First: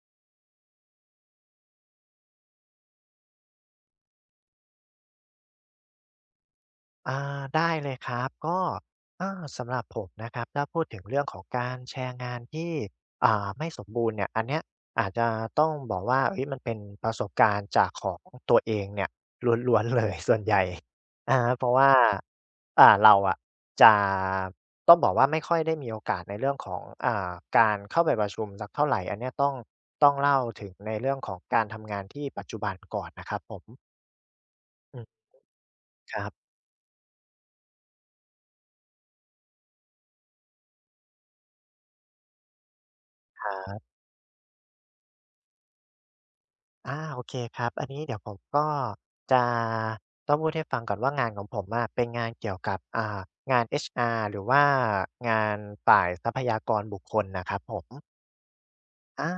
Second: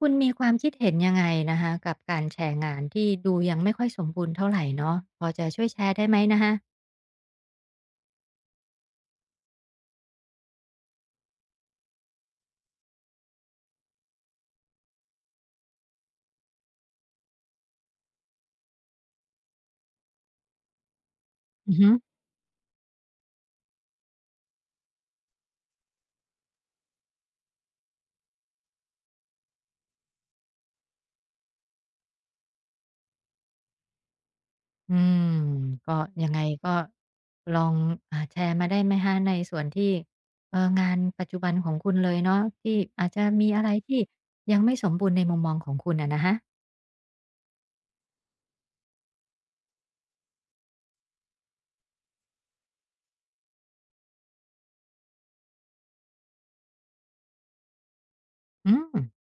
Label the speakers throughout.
Speaker 1: คุณมีความคิดเห็นยังไงนะคะกับการแชร์งานที่ดูยังไม่ค่อยสมบูรณ์เท่าไหร่เนาะพอจะช่วยแชร์ได้ไหมนะคะ
Speaker 2: อาได้เลยครับก็สำหรับผมนะครับถ้าพูดถึงเรื่องของการแชร์งานที่ไม่สมบูรณ์เนี่ยอันเนี้ยอาจจะต้องบอกว่าเอ้ยมันเป็นประสบการณ์จากของตัวเองเนี่ยล้วนๆเลย ส่วนใหญ่เพ
Speaker 1: อื
Speaker 2: ราะ
Speaker 1: อฮึ
Speaker 2: ว่าเราอะจะต้องบอกว่าไม่ค่อยได้มีโอกาสในเรื่องของการเข้าไปประชุมสักเท่าไหรอันเนี้ยต้องเล่าถึงในเรื่องของการทำงานที่ปัจจุบันก่อนนะครับผม
Speaker 1: อื
Speaker 2: อืม
Speaker 1: มก็ยังไงก็ลองแชร์มาได้ไหมคะในส่วนที่งานปัจจุบันของคุณเลยเนาะที่อาจจะ
Speaker 2: ค
Speaker 1: มี
Speaker 2: ร
Speaker 1: อะไร
Speaker 2: ับ
Speaker 1: ที่ยังไม่สมบูรณ์ในมุมมองของคุณอะนะคะ
Speaker 2: โอเคครับอันนี้เดี๋ยวผมก็จะต้องพูดให้ฟังก่อนว่างานของผมอะเป็นงานเกี่ยวกับงาน HR หรือว่างานฝ่ายทรัพยากรบุคคลน่ะครับผม
Speaker 1: อืม
Speaker 2: อา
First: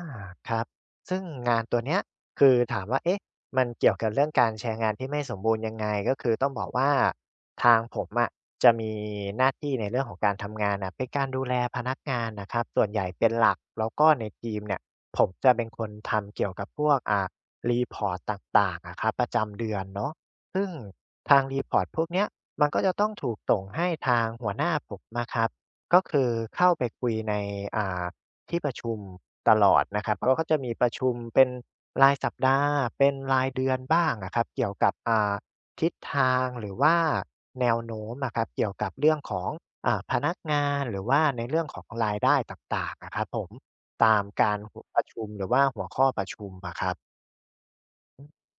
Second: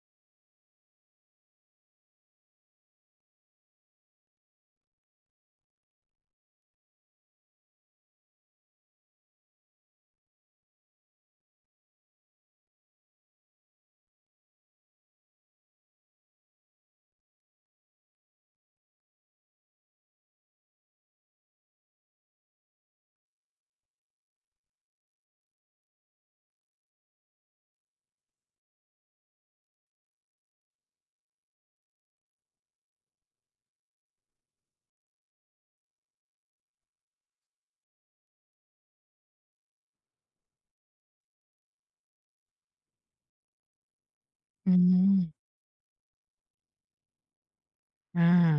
Speaker 2: ครับซึ่งงานตัวเนี้ยคือถามว่าเอ๊ะมันเกี่ยวกับเรื่องการแชร์งานที่ไม่สมบูรณ์ยังไงก็คือต้องบอกว่าทางผมอะจะมีหน้าที่ในเรื่องของการทำงานน่ะเป็นการดูแลพนักงานนะครับส่วนใหญ่เป็นหลักแล้วก็ในทีมเนี่ยผมจะเป็นคนทำเกี่ยวกับพวกรีพอร์ตต่างๆอะครับประจำเดือนเนาะซึ่งทางรีพอร์ตพวกเนี้ยมันก็จะต้องถูกส่งให้ทางหัวหน้าผมนะครับก็คือเข้าไปคุยในอ่า ที่ประชุมตลอดนะครับก็จะมีประชุมเป็นรายสัปดาห์เป็นรายเดือนบ้างอะครับ เกี่ยวกับทิศทางหรือว่าแนวโน้มอะครับเกี่ยวกับเรื่องของพนักงานหรือว่าในเรื่องของรายได้ต่างๆอะครับผมตามการ
Speaker 1: อื
Speaker 2: หัวประชุมหรื
Speaker 1: ม
Speaker 2: อว่าหัวข้อประชุมอะครับ
Speaker 1: อา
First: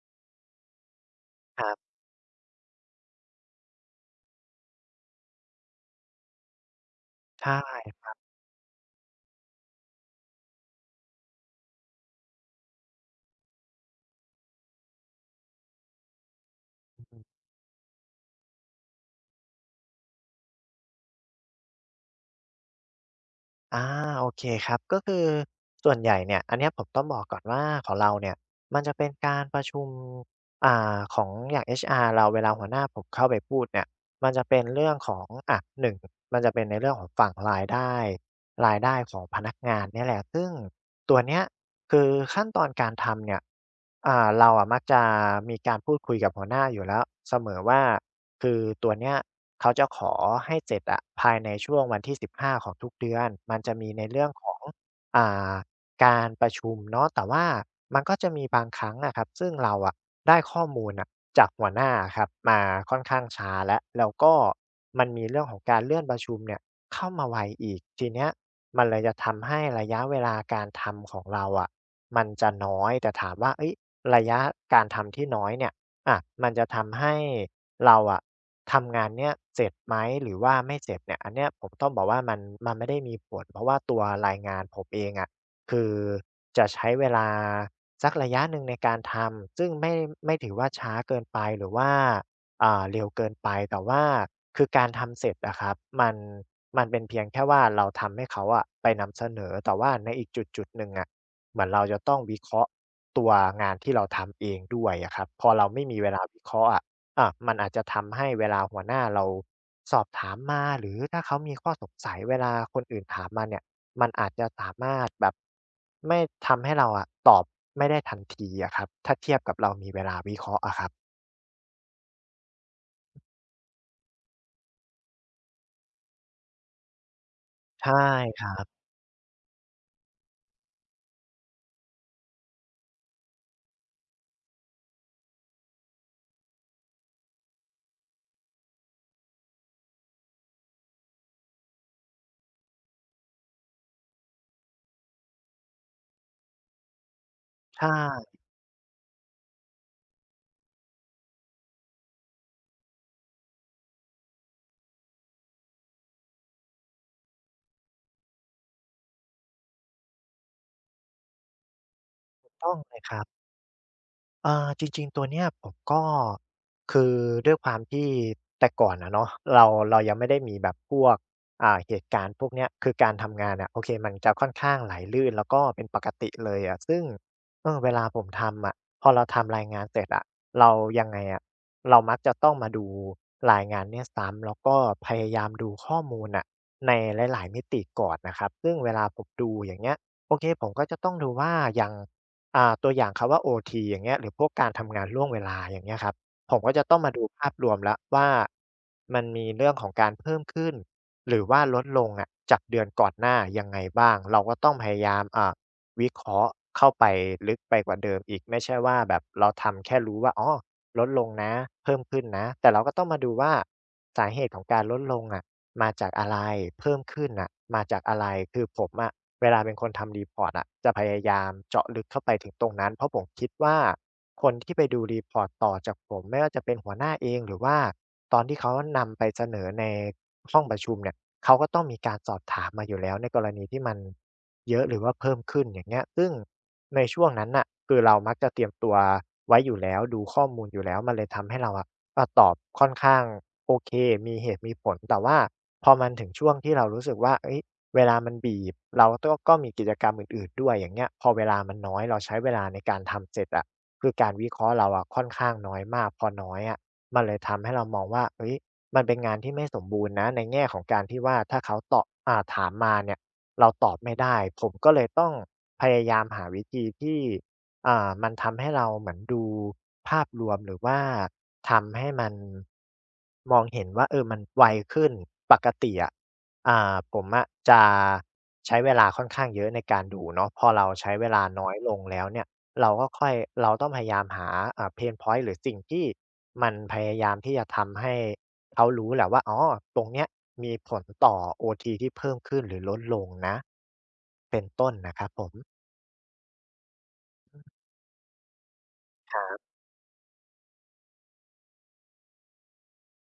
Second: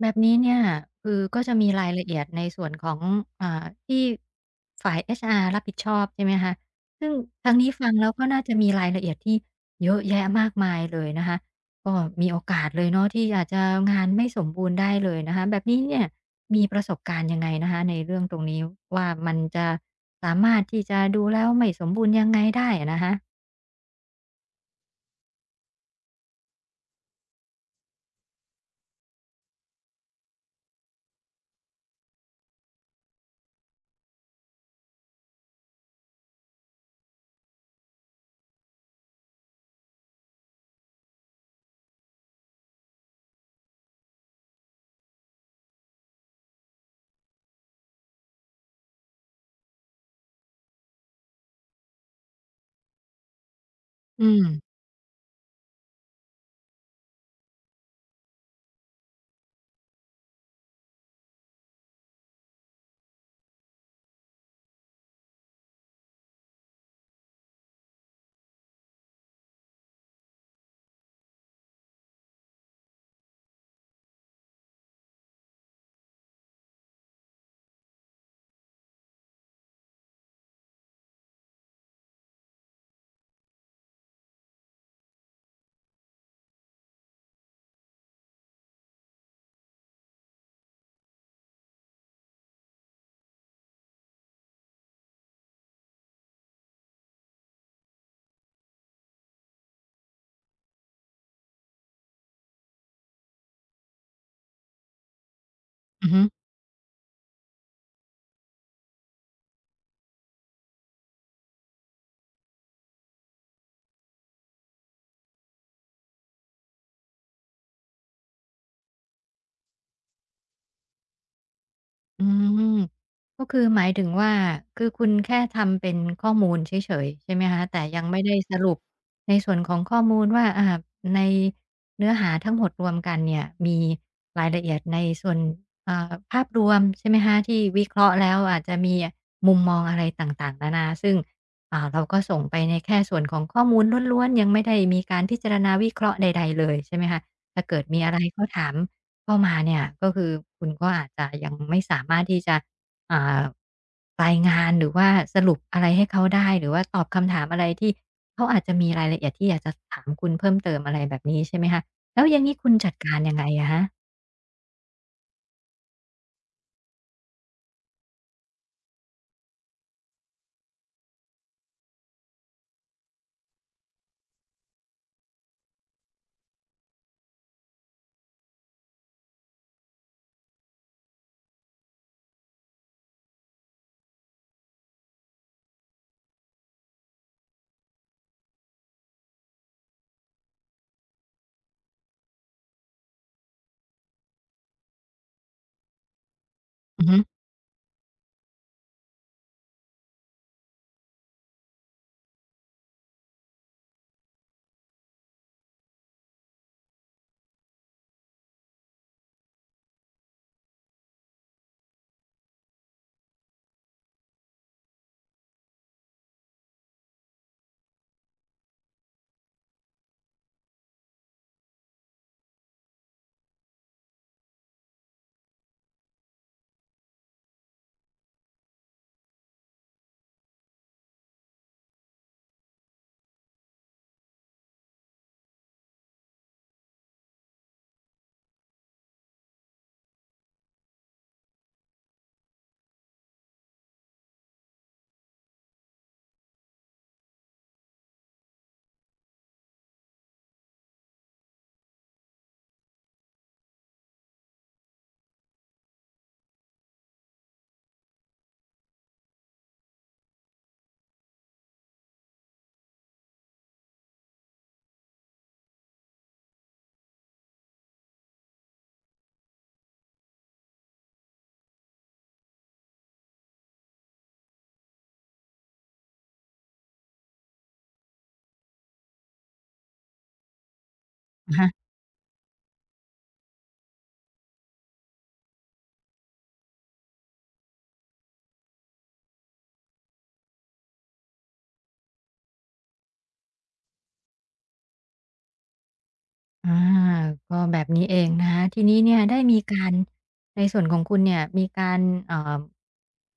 Speaker 1: แบบนี้เนี่ยคือก็จะ
Speaker 2: ค
Speaker 1: มี
Speaker 2: รั
Speaker 1: ราย
Speaker 2: บ
Speaker 1: ละเอียดในส่วนของที่ฝ่าย HR รับผิดชอบใช่ไหมคะซึ่งทางนี้
Speaker 2: ใช่
Speaker 1: ฟังแล้วก็น่าจะมีรายละเอียดที่เยอะแยะมากมายเลยนะคะก็มีโอกาสเลยเนาะที่อาจจะงานไม่สมบูรณ์ได้เลยนะคะแบบนี้เนี่ยมีประสบการณ์ยังไงนะคะในเรื่องตรงนี้ว่ามันจะสามารถที่จะดูแล้วไม่สมบูรณ์ยังไงได้อะนะคะ
Speaker 2: อาโอเคครับก็คือส่วนใหญ่เนี่ยอันเนี้ยผมต้องบอกก่อนว่าของเราเนี่ยมันจะเป็นการประชุมของอย่าง HR เราเวลาหัวหน้าผมเข้าไปพูดเนี่ยมันจะเป็นเรื่องของอะหนึ่งมันจะเป็นในเรื่องของฝั่งรายได้รายได้ของพนักงานเนี่ยแหละซึ่งตัวเนี้ยคือขั้นตอนการทำเนี่ยเราอะมักจะมีการพูดคุยกับหัวหน้าอยู่แล้วเสมอว่า คือตัวเนี้ยเขาจะขอให้เสร็จอะภายในช่วงวันที่15 ของทุกเดือน มันจะมีใน
Speaker 1: อื
Speaker 2: เรื่อง
Speaker 1: ม
Speaker 2: ของอ่าการประชุมเนาะแต่ว่ามันก็จะมีบางครั้งอะครับ ซึ่งเราอะได้ข้อมูลน่ะจากหัวหน้าอะครับมาค่อนข้างช้าแล้ว แล้วก็มันมีเรื่องของการเลื่อนประชุมเนี่ยเข้ามาไวอีก ทีเนี้ยมันเลยจะทำให้ระยะเวลาการทำของเราอะมันจะน้อย แต่ถามว่าเฮ้ยระยะการทำที่น้อยเนี่ย อะมันจะทำให้เราอะทำงานเนี้ยเสร็จไหมหรือว่าไม่เสร็จเนี่ยอันเนี้ยผมต้องบอกว่ามันไม่ได้มีผลเพราะว่าตัวรายงานผมเองอะคือจะใช้เวลาสักระยะหนึ่งในการทำซึ่งไม่ถือว่าช้าเกินไปหรือว่าเร็วเกินไปแต่ว่าคือการทำเสร็จอะครับมันเป็นเพียงแค่ว่าเราทำให้เขาอะไปนำเสนอแต่ว่าในอีกจุดๆหนึ่งอะ เหมือนเราจะต้องวิเคราะห์ตัวงานที่เราทำเองด้วยอะครับพอเราไม่มีเว
Speaker 1: อือฮึ
Speaker 2: ลาวิเคราะห์อะมันอาจจะทำให้เวลาหัวหน้าเราสอบถามมาหรือถ้าเขามีข้อสงสัยเวลาคนอื่นถามมาเนี่ยมันอาจจะสามารถแบบไม่ทำให้เราอะตอบไม่ได้ทันทีอะครับถ้าเทียบกับเรามีเวลาวิเคราะห์อะครับ
Speaker 1: อืมก็คือหมายถึงว่าคือคุณแค่ทำเป็นข้อมูลเฉยๆใช่ไหมคะแต่
Speaker 2: ใช่
Speaker 1: ยังไม่ได้
Speaker 2: ครั
Speaker 1: สรุ
Speaker 2: บ
Speaker 1: ปในส่วนของข้อมูลว่าในเนื้อหาทั้งหมดรวมกันเนี่ยมีรายละเอียดในส่วนอ่าภาพรวมใช่ไหมคะที่วิเคราะห์แล้วอาจจะมีมุมมองอะไรต่างๆนานาซึ่งเราก็ส่งไปในแค่ส่วนของข้อมูลล้วนๆยังไม่ได้มีการพิจารณาวิเคราะห์ใดๆเลยใช่ไหมคะถ้าเกิด
Speaker 2: ใช่
Speaker 1: มีอะไรก็ถาม เข้ามาเนี่ยก็คือคุณก็อาจจะยังไม่สามารถที่จะอ่ารายงานหรือว่าสรุปอะไรให้เขาได้หรือว่าตอบคำถามอะไรที่เขาอาจจะมีรายละเอียดที่อยากจะถามคุณเพิ่มเติมอะไรแบบนี้ใช่ไหมคะแล้วอย่างงี้คุ
Speaker 2: ต้อ
Speaker 1: ณ
Speaker 2: ง
Speaker 1: จั
Speaker 2: เล
Speaker 1: ด
Speaker 2: ยค
Speaker 1: การ
Speaker 2: รั
Speaker 1: ยั
Speaker 2: บ
Speaker 1: งไงอะคะ
Speaker 2: จริงๆตัวเนี้ยผมก็คือด้วยความที่แต่ก่อนอะเนาะเราเรายังไม่ได้มีแบบพวกเหตุการณ์พวกเนี้ยคือการทำงานอะโอเคมันจะค่อนข้างไหลลื่นแล้วก็เป็นปกติเลยอะซึ่งเออเวลาผมทำอะพอเราทำรายงานเสร็จอะเรายังไงอะเรามักจะต้องมาดูรายงานเนี่ยซ้ำแล้วก็พยายามดูข้อมูลน่ะในหลายๆมิติก่อนนะครับซึ่งเวลาผมดูอย่างเงี้ยโอเคผมก็จะต้องดูว่าอย่าง ตัวอย่างคำว่าโอทีอย่างเงี้ยหรือพวกการทำงานล่วงเวลาอย่างเงี้ยครับผมก็จะต้อง
Speaker 1: อือ
Speaker 2: มา
Speaker 1: ฮึ
Speaker 2: ดูภาพรวมแล้วว่ามันมีเรื่องของการเพิ่มขึ้นหรือว่าลดลงอะจากเดือนก่อนหน้ายังไงบ้างเราก็ต้องพยายามวิเคราะห์เข้าไปลึกไปกว่าเดิมอีกไม่ใช่ว่าแบบเราทำแค่รู้ว่าอ๋อลดลงนะเพิ่มขึ้นนะแต่เราก็ต้องมาดูว่าสาเหตุของการลดลงอะมาจากอะไรเพิ่มขึ้นน่ะมาจากอะไรคือผมอะ เวลาเป็นคนทำ report อร์ตอะจะพยายามเจาะลึกเข้าไปถึงตรงนั้นเพราะผมคิดว่าคนที่ไปดู report ต่อจากผมไม่ว่าจะเป็นหัวหน้าเองหรือว่าตอนที่เขานำไปเสนอในห้องประชุมเนี่ยเขาก็ต้องมีการสอบถามมาอยู่แล้วในกรณีที่มันเยอะหรือว่าเพิ่มขึ้นอย่างเงี้ยซึ่งในช่วงนั้นน่ะคือเรามักจะเตรียมตัวไว้อยู่แล้วดูข้อมูลอยู่แล้วมันเลยทำให้เราอะก็ตอบค่อนข้างโอเคมีเหตุมีผลแต่ว่าพอมันถึงช่วงที่เรารู้สึกว่าเฮ้ย เวลามันบีบเราก็มีกิจกรรมอื่นๆด้วยอย่างเงี้ยพอเวลามันน้อยเราใช้เวลาในการทำเสร็จอะคือการวิเคราะห์เราอะค่อนข้างน้อยมากพอน้อยอะมันเลยทำให้เรามองว่าเฮ้ยมันเป็นงานที่ไม่สมบูรณ์นะในแง่ของการที่ว่าถ้าเขาตอบถามมาเนี่ยเราตอบไม่ได้ผมก็เลยต้องพยายามหาวิธีที่มันทำให้เราเหมือนดูภาพรวมหรือว่าทำให้มันมองเห็นว่าเออมันไวขึ้นปกติอะ ผมอะจะใช้เวลาค่อนข้างเยอะในการดูเนาะพอเราใช้เวลา
Speaker 1: อะ
Speaker 2: น้
Speaker 1: ฮะ
Speaker 2: อยลงแล้วเนี่ยเราก็ค่อยเราต้องพยายามหาPain point หรือสิ่งที่มันพยายามที่จะทำให้เขารู้แหละว่าอ๋อตรงเนี้ยมีผลต่อโอทีที่เพิ่มขึ้นหรือลดลงนะเป็นต้นนะครับผม
Speaker 1: อาก็แบบนี้เองนะคะทีนี้เนี่ย
Speaker 2: ค
Speaker 1: ได้
Speaker 2: รั
Speaker 1: มี
Speaker 2: บ
Speaker 1: การในส่วนของคุณเนี่ยมีการเอ่อ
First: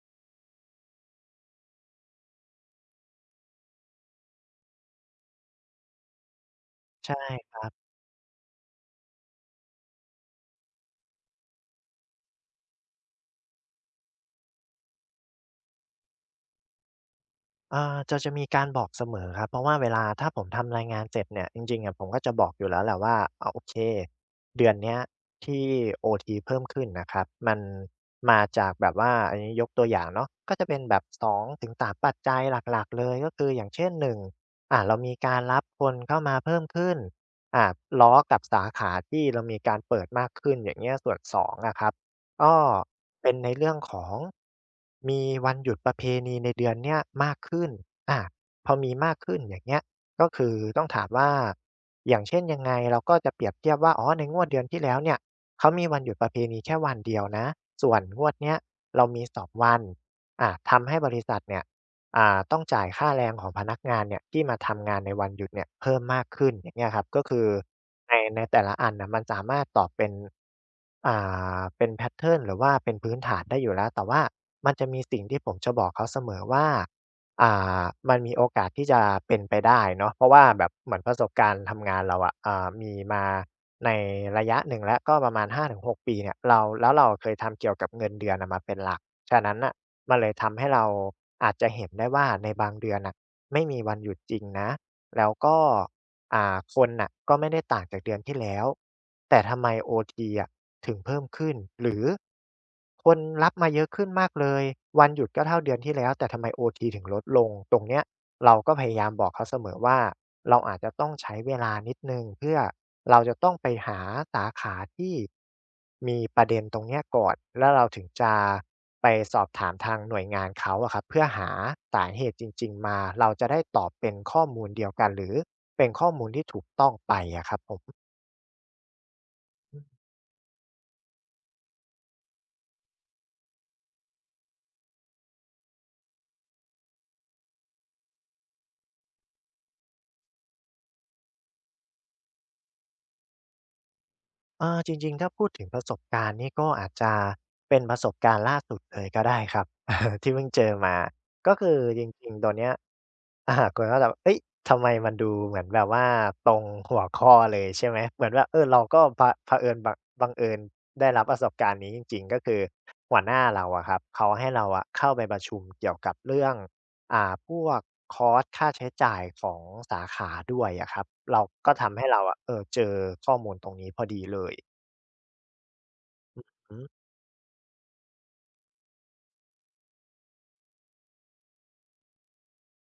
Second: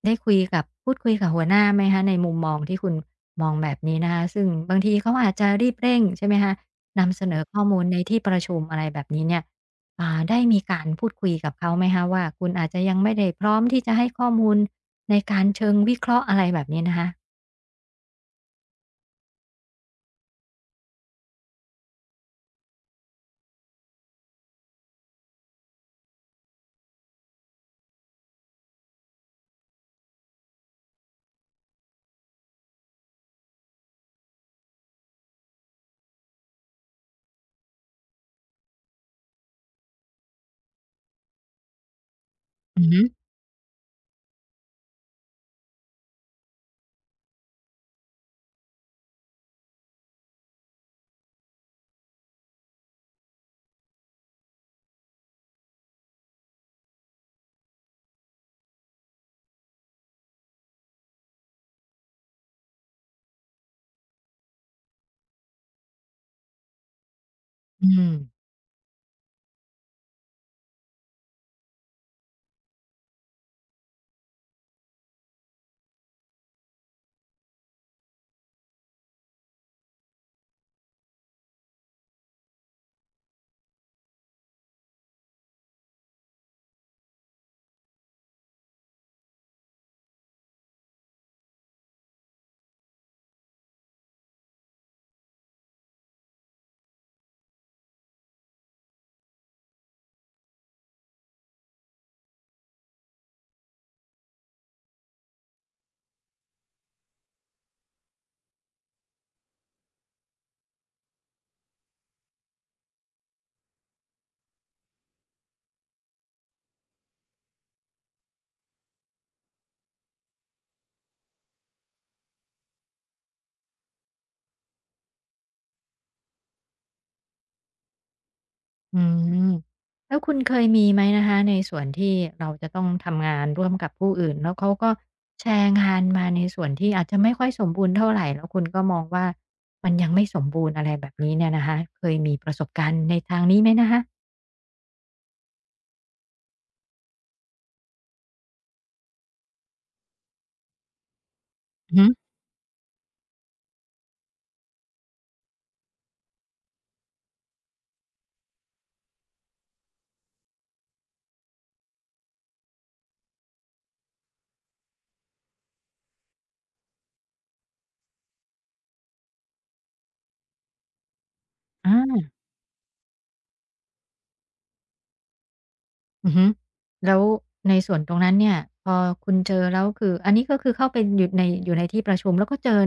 Speaker 1: ได้คุยกับพูดคุยกับหัวหน้าไหมคะในมุมมองที่คุณมองแบบนี้นะคะซึ่งบางทีเขาอาจจะรีบเร่งใช่ไหมคะนำเสนอ
Speaker 2: ใช่
Speaker 1: ข้อมูลในที่ประชุมอะไรแบบนี้เนี่ยได้มีการพูดคุยกับเขาไหมคะว่าคุณอาจจะยังไม่ได้พร้อมที่จะให้ข้อมูลในการเชิงวิเคราะห์อะไรแบบนี้นะคะ
Speaker 2: จะมีการบอกเสมอครับเพราะว่าเวลาถ้าผมทำรายงานเสร็จเนี่ยจริงๆอะผมก็จะบอกอยู่แล้วแหละว่าอาโอเคเดือนเนี้ยที่โอทีเพิ่มขึ้นนะครับมันมาจากแบบว่าอันนี้ยกตัวอย่างเนาะก็จะเป็นแบบสองถึงสามปัจจัยหลักๆเลยก็คืออย่างเช่นหนึ่งเรามีการรับคนเข้ามาเพิ่มขึ้นอ่าล้อกับสาขาที่เรามีการเปิดมากขึ้นอย่างเงี้ยส่วน2องอะครับก็
Speaker 1: อือฮึ
Speaker 2: เป็นในเรื่องของมีวันหยุดประเพณีในเดือนเนี้ยมากขึ้นอาพอมีมากขึ้นอย่างเงี้ยก็คือต้องถามว่าอย่างเช่นยังไงเราก็จะเปรียบเทียบว่าอ๋อในงวดเดือนที่แล้วเนี่ยเขามีวันหยุดประเพณีแค่วันเดียวนะส่วนงวดเนี้ยเรามี2วันอาทำให้บริษัทเนี่ยต้องจ่ายค่าแรงของพนักงานเนี่ยที่มาทำงานในวันหยุดเนี่ยเพิ่มมากขึ้นอย่างเงี้ยครับก็คือ
Speaker 1: อืม
Speaker 2: ในในแต่ละอันน่ะมันสามารถตอบเป็นอ่เป็นแพตเทิร์นหรือว่าเป็นพื้นฐานได้อยู่แล้วแต่ว่ามันจะมีสิ่งที่ผมจะบอกเขาเสมอว่าอ่ามันมีโอกาสที่จะเป็นไปได้เนาะเพราะว่าแบบเหมือนประสบการณ์ทำงานเราอะมีมาในระยะหนึ่งแล้วก็ประมาณหาถึงหกปีเนี่ยเราแล้วเราเคยทำเกี่ยวกับเงินเดือนอะมาเป็นหลักฉะนั้นน่ะมันเลยทำให้เราอาจจะเห็นได้ว่าในบางเดือนน่ะไม่มีวันหยุดจริงนะแล้วก็ คนน่ะก็ไม่ได้ต่างจากเดือนที่แล้วแต่ทำไมโอทีอะถึงเพิ่มขึ้นหรือคนรับมาเยอะขึ้นมากเลยวันหยุดก็เท่าเดือนที่แล้วแต่ทำไมโอทีถึงลดลงตรงเนี้ยเราก็พยายามบอกเขาเสมอว่าเราอาจจะต้องใช้เวลานิดหนึ่งเพื่อเราจะต้องไปหาสาขาที่ มีประเด็นตรงเนี้ยก่อนแล้วเราถึงจะไปสอบถามทางหน่วยงานเขาอะครับเพื่อหาสาเหตุจริงๆมาเราจะได้ตอบเป็นข้อมูลเดียวกันหรือเป็นข้อมูลที่ถูกต้องไปอะครับผม
Speaker 1: อืมแล้วคุณเคยมีไหมนะคะในส่วนที่เราจะต้องทำงานร่วมกับผู้อื่นแล้วเขาก็แชร์งานมาในส่วนที่อาจจะไม่ค่อยสมบูรณ์เท่าไหร่แล้วคุณก็มองว่ามันยังไม่สมบูรณ์อะไรแบบนี้เนี่ยนะคะเคยมีประสบการณ์ในทางนี้ไหมนะคะ
Speaker 2: เออจริงๆถ้าพูดถึงประสบการณ์นี่ก็อาจจะเป็นประสบการณ์ล่าสุดเลยก็ได้ครับ ที่เพิ่งเจอมาก็คือ
Speaker 1: อือ
Speaker 2: จ
Speaker 1: ฮึ
Speaker 2: ริงๆตัวเนี้ย อากลัวว่าแบบเฮ้ยทำไมมันดูเหมือนแบบว่าตรงหัวข้อเลยใช่ไหม เหมือนแบบเออเราก็เผอิญบังเอิญได้รับประสบการณ์นี้จริงๆก็คือหัวหน้าเราอะครับเขาให้เราอะเข้าไปประชุมเกี่ยวกับเรื่องพวกคอสต์ค่าใช้จ่ายของสาขาด้วยอะครับเราก็ทำให้
Speaker 1: อา
Speaker 2: เราอะเออเจอข้อมูลตรงนี้พอดีเลย
Speaker 1: อือฮึ
Speaker 2: อืม
Speaker 1: แล้วในส่วนตรงนั้นเนี่ยพอคุณเจอแล้วคืออันนี้ก็คือเข้าไปอยู่ในอยู่ในที่ประชุมแล้วก็เจอ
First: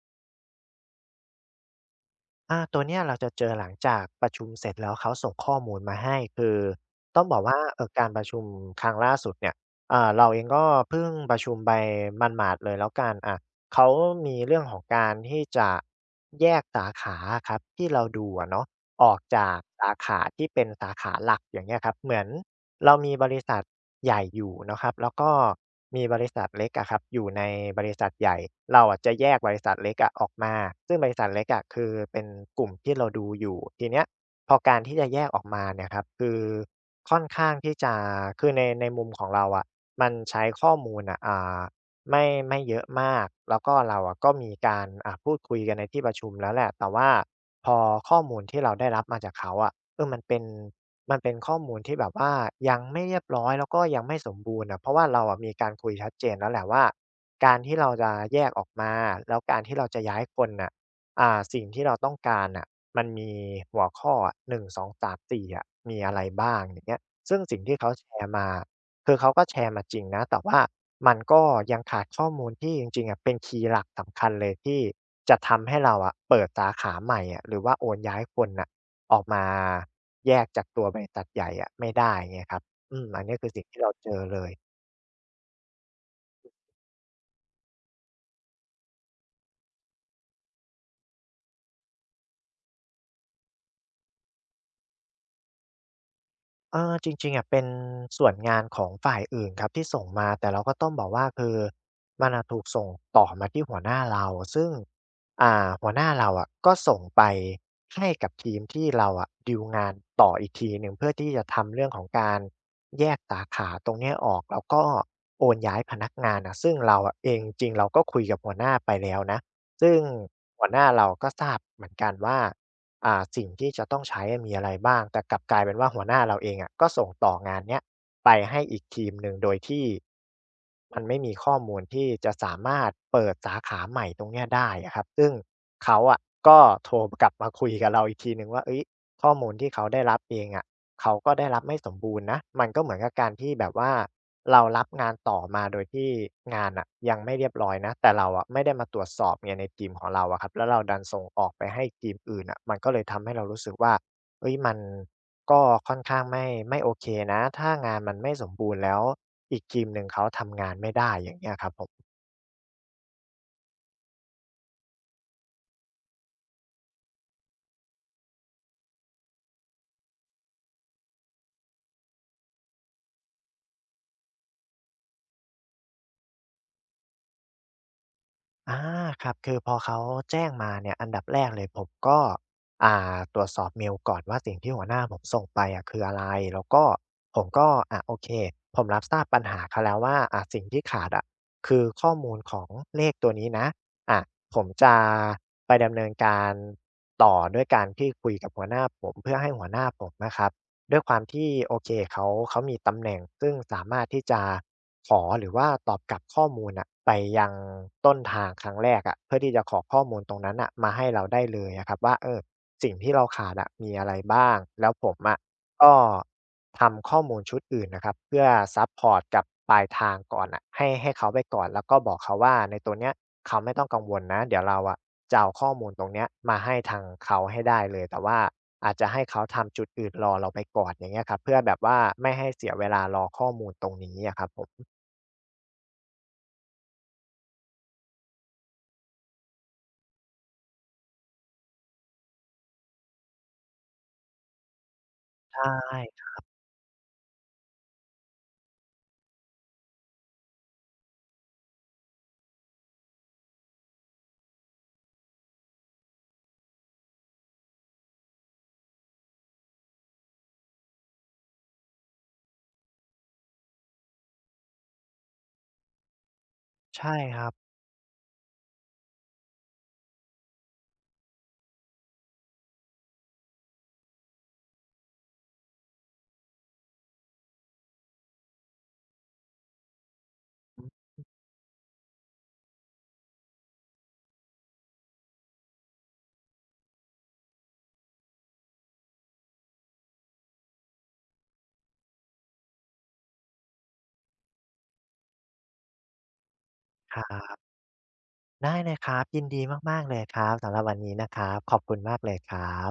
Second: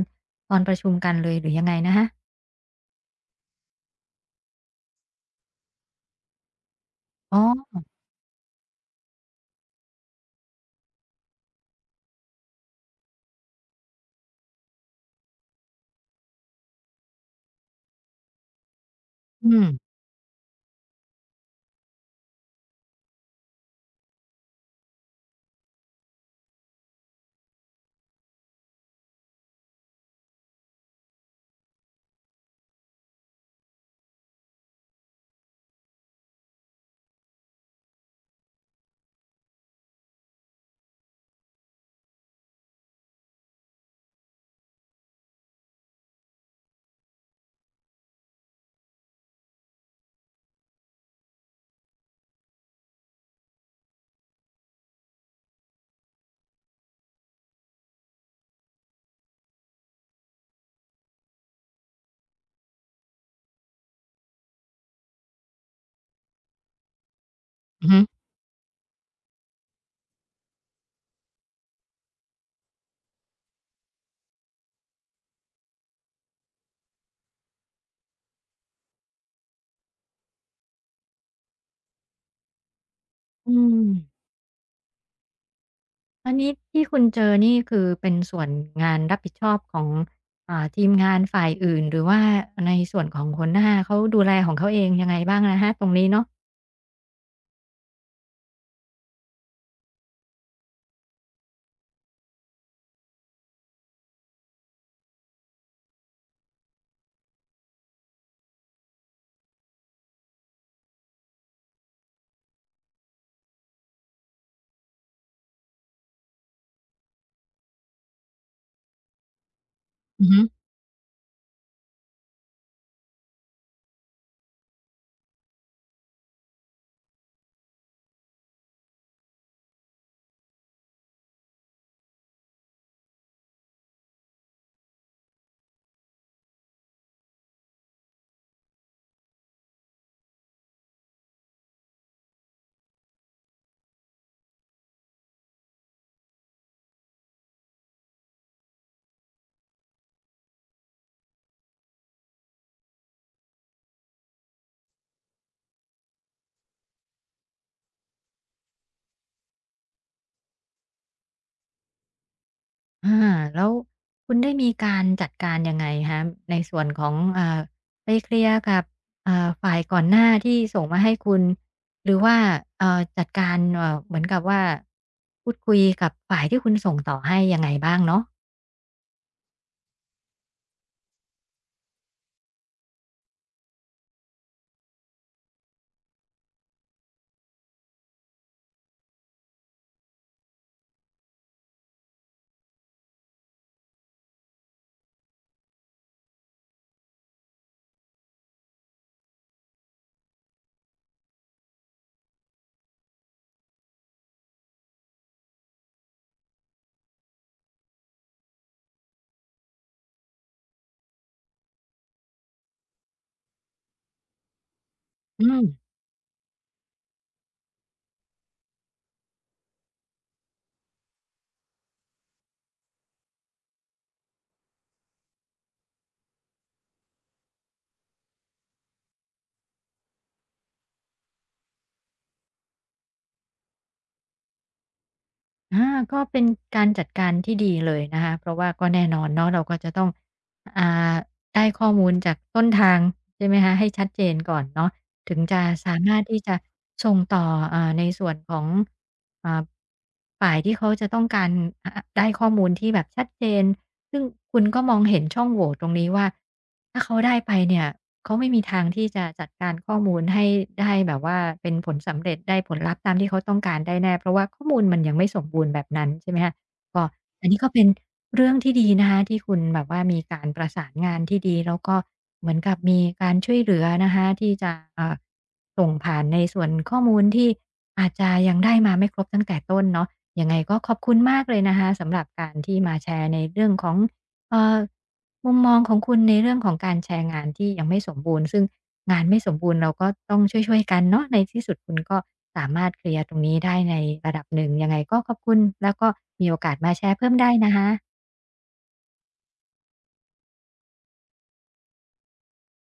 Speaker 1: ตอนประชุมกันเลยหรือยังไงนะคะ
Speaker 2: ตัวเนี้ยเราจะเจอหลังจากประชุมเสร็จแล้วเขาส่งข้อมูลมาให้คือต้องบ
Speaker 1: อ๋
Speaker 2: อกว่า
Speaker 1: อ
Speaker 2: การประชุมครั้งล่าสุดเนี่ยเราเองก็เพิ่งประชุมไปหมาดๆเลยแล้วกันเขามีเรื่องของการที่จะแยกสาขาอะครับที่เราดูอะเนาะออก
Speaker 1: อื
Speaker 2: จาก
Speaker 1: ม
Speaker 2: สาขาที่เป็นสาขาหลักอย่างเงี้ยครับเหมือน เรามีบริษัทใหญ่อยู่เนาะครับแล้วก็มีบริษัทเล็กอะครับอยู่ในบริษัทใหญ่เราอะจะแยกบริษัทเล็กอะออกมาซึ่งบริษัทเล็กอะคือเป็นกลุ่มที่เราดูอยู่ทีเนี้ยพอการที่จะแยกออกมาเนี่ยครับคือค่อนข้างที่จะคือในมุมของเราอะมันใช้ข้อมูลอะไม่เยอะมากแล้วก็เราอะก็มีการพูดคุยกันในที่ประชุมแล้วแหละแต่ว่าพอข้อมูลที่เราได้รับมาจากเขาอะมันเป็น มันเป็นข้อมูลที่แบบว่ายังไม่เรียบร้อยแล้วก็ยังไม่สมบูรณ์อะเพราะว่าเราอะมีการคุยชัดเจนแล้วแหละว่าการที่เราจะแยกออกมาแล้วการที่เราจะย้ายคนน่ะสิ่งที่เราต้องการน่ะมันมีหัวข้ออะ1 2 3 4องสามสี่อะมีอะไรบ้างอย่างเงี้ยซึ่งสิ่งที่
Speaker 1: อื
Speaker 2: เขา
Speaker 1: อฮึ
Speaker 2: แชร์มาคือเขาก็แชร์มาจริงนะแต่ว่ามันก็ยังขาดข้อมูลที่จริงๆอะเป็นคีย์หลักสำคัญเลยที่จะทำให้เราอะเปิดสาขาใหม่อะหรือว่าโอนย้ายคนน่ะ ออกมาแยกจากตัวใบตัดใหญ่อะไม่ได้เงี้ยครับอืมอันเนี้ยคื
Speaker 1: อื
Speaker 2: อสิ่ง
Speaker 1: ม
Speaker 2: ที่เราเจอเลย
Speaker 1: อันนี้ที่คุณเจอนี่คือเป็นส่วนงานรับผิดชอบของทีมงานฝ่ายอื่นหรือว่าในส่วนของหัวหน้าเขาดูแลของเขาเองยังไงบ้างนะคะตรงนี้เนาะ
Speaker 2: จริงๆอะเป็นส่วนงานของฝ่ายอื่นครับที่ส่งมาแต่เราก็ต้องบอกว่าคือมันอะถูกส่งต่อมาที่หัวหน้าเราซึ่งหัวหน้าเราอะก็ส่งไปให้กับทีมที่เราอะดีลงานต่ออีกทีหนึ่งเพื่อที่จะทำเรื่องของการแยกสาขาตรงเนี้ยออกแล้วก็โอนย้ายพนักงานอะซึ่งเราอะเองจริงๆเราก็คุยกับหัวหน้าไปแล้วนะซึ่ง
Speaker 1: อือฮึ
Speaker 2: หัวหน้าเราก็ทราบเหมือนกันว่า สิ่งที่จะต้องใช้อะมีอะไรบ้างแต่กลับกลายเป็นว่าหัวหน้าเราเองอะก็ส่งต่องานเนี้ยไปให้อีกทีมหนึ่งโดยที่มันไม่มีข้อมูลที่จะสามารถเปิดสาขาใหม่ตรงเนี้ยได้อะครับซึ่งเขาอะก็โทรกลับมาคุยกับเราอีกทีหนึ่งว่าเฮ้ยข้อมูลที่เขาได้รับเองอะเขาก็ได้รับไม่สมบูรณ์นะมันก็เหมือนกับการที่แบบว่า เรารับงานต่อมาโดยที่งานอะยังไม่เรียบร้อยนะแต่เราอะไม่ได้มาตรวจสอบไงในทีมของเราอะครับแล้วเราดันส่งออกไปให้ทีมอื่นอะมันก็เลยทำให้เรารู้สึกว่าเฮ้ยมันก็ค่อนข้างไม่โอเคนะถ้างานมันไม่สมบูรณ์แล้วอีกทีมหนึ่งเขาทำงานไม่ได้อย่างเงี้ยครับผม
Speaker 1: อาแล้วคุณได้มีการจัดการยังไงคะในส่วนของไปเคลียร์กับฝ่ายก่อนหน้าที่ส่งมาให้คุณหรือว่าจัดการเหมือนกับว่าพูดคุยกับฝ่ายที่คุณส่งต่อให้ยังไงบ้างเนาะ
Speaker 2: อาครับคือพอเขาแจ้งมาเนี่ยอันดับแรกเลยผมก็ตรวจสอบเมลก่อนว่าสิ่งที่หัวหน้าผมส่งไปอะคืออะไรแล้วก็ผมก็อะโอเคผมรับทราบปัญหาเขาแล้วว่าอะสิ่งที่ขาดอะคือข้อมูลของเลขตัวนี้นะอะผมจะไปดำเนินการต่อด้วยการที่คุยกับหัวหน้าผมเพื่อให้หัวหน้าผมนะครับ ด้วยความที่โอเคเขามีตำแหน่งซึ่งสามารถที่จะขอหรือว่าตอบกลับข้อมูลอะไปยังต้นทางครั้งแรกอะเพื่อที่จะขอข้อมูลตรงนั้นอะมาให้เราได้เลยอะครับว่าเออสิ่งที่เราขาดอะมีอะไรบ้างแล้วผมอะ
Speaker 1: อืม
Speaker 2: ก็ทำข้อมูลชุดอื่นนะครับเพื่อซัปพอร์ตกับปลายทางก่อนน่ะให้เขาไปก่อนแล้วก็บอกเขาว่าในตัวเนี้ยเขาไม่ต้องกังวลนะเดี๋ยวเราอะจะเอาข้อมูลตรงเนี้ยมาให้ทางเขาให้ได้เลยแต่ว่าอาจจะให้เขาทำจุดอื่นรอเราไปก่อนอย่างเงี้ยครับเพื่อแบบว่าไม่ให้เสียเวลารอข้อมูลตรงนี้อะครับผม
Speaker 1: อาก็เป็นการจัดการที่ดีเลยนะคะเพราะว่าก็แน่นอนเนาะเราก็จะต้องอ่าได้ข้อมูลจากต้นทางใช่ไหมคะให้ชัดเจนก่อนเนาะถึง
Speaker 2: ได
Speaker 1: จะสามารถ
Speaker 2: ้
Speaker 1: ที่จะส่งต่อในส่วนของอ่าฝ่ายที่เขาจะต้องการอ่าได้ข้อมูลที่แบบชัดเจน ซึ่งคุณก็มองเห็นช่องโหว่ตรงนี้ว่าถ้าเขาได้ไปเนี่ยเขาไม่มีทางที่จะจัดการข้อมูลให้ได้แบบว่าเป็นผลสำเร็จได้ผลลัพธ์ตามที่เขาต้องการได้แน่เพราะว่าข้อมูลมันยังไม่สมบูรณ์แบบนั้นใช่ไหมคะก็
Speaker 2: ใช่ค
Speaker 1: อั
Speaker 2: รั
Speaker 1: น
Speaker 2: บ
Speaker 1: นี้ก็เป็นเรื่องที่ดีนะคะที่คุณแบบว่ามีการประสานงานที่ดีแล้วก็เหมือนกับมีการช่วยเหลือนะคะที่จะส่งผ่านในส่วนข้อมูลที่อาจจะยังได้มาไม่ครบตั้งแต่ต้นเนาะ ยังไงก็ขอบคุณมากเลยนะคะสำหรับการที่มาแชร์ในเรื่องของเอ่อมุมมองของคุณในเรื่องของการแชร์งานที่ยังไม่สมบูรณ์ซึ่งงานไม่สมบูรณ์เราก็ต้องช่วยๆกันเนาะในที่สุดคุณก็สามารถเคลียร์ตรงนี้ได้ในระดับหนึ่งยังไงก็ขอบคุณแล้วก็มีโอกาสมาแช
Speaker 2: ค
Speaker 1: ร์
Speaker 2: ร
Speaker 1: เพิ่มได้
Speaker 2: ับ
Speaker 1: นะคะ
Speaker 2: ได้เลยครับยินดีมากๆเลยครับสำหรับวันนี้นะครับขอบคุณมากเลยครับ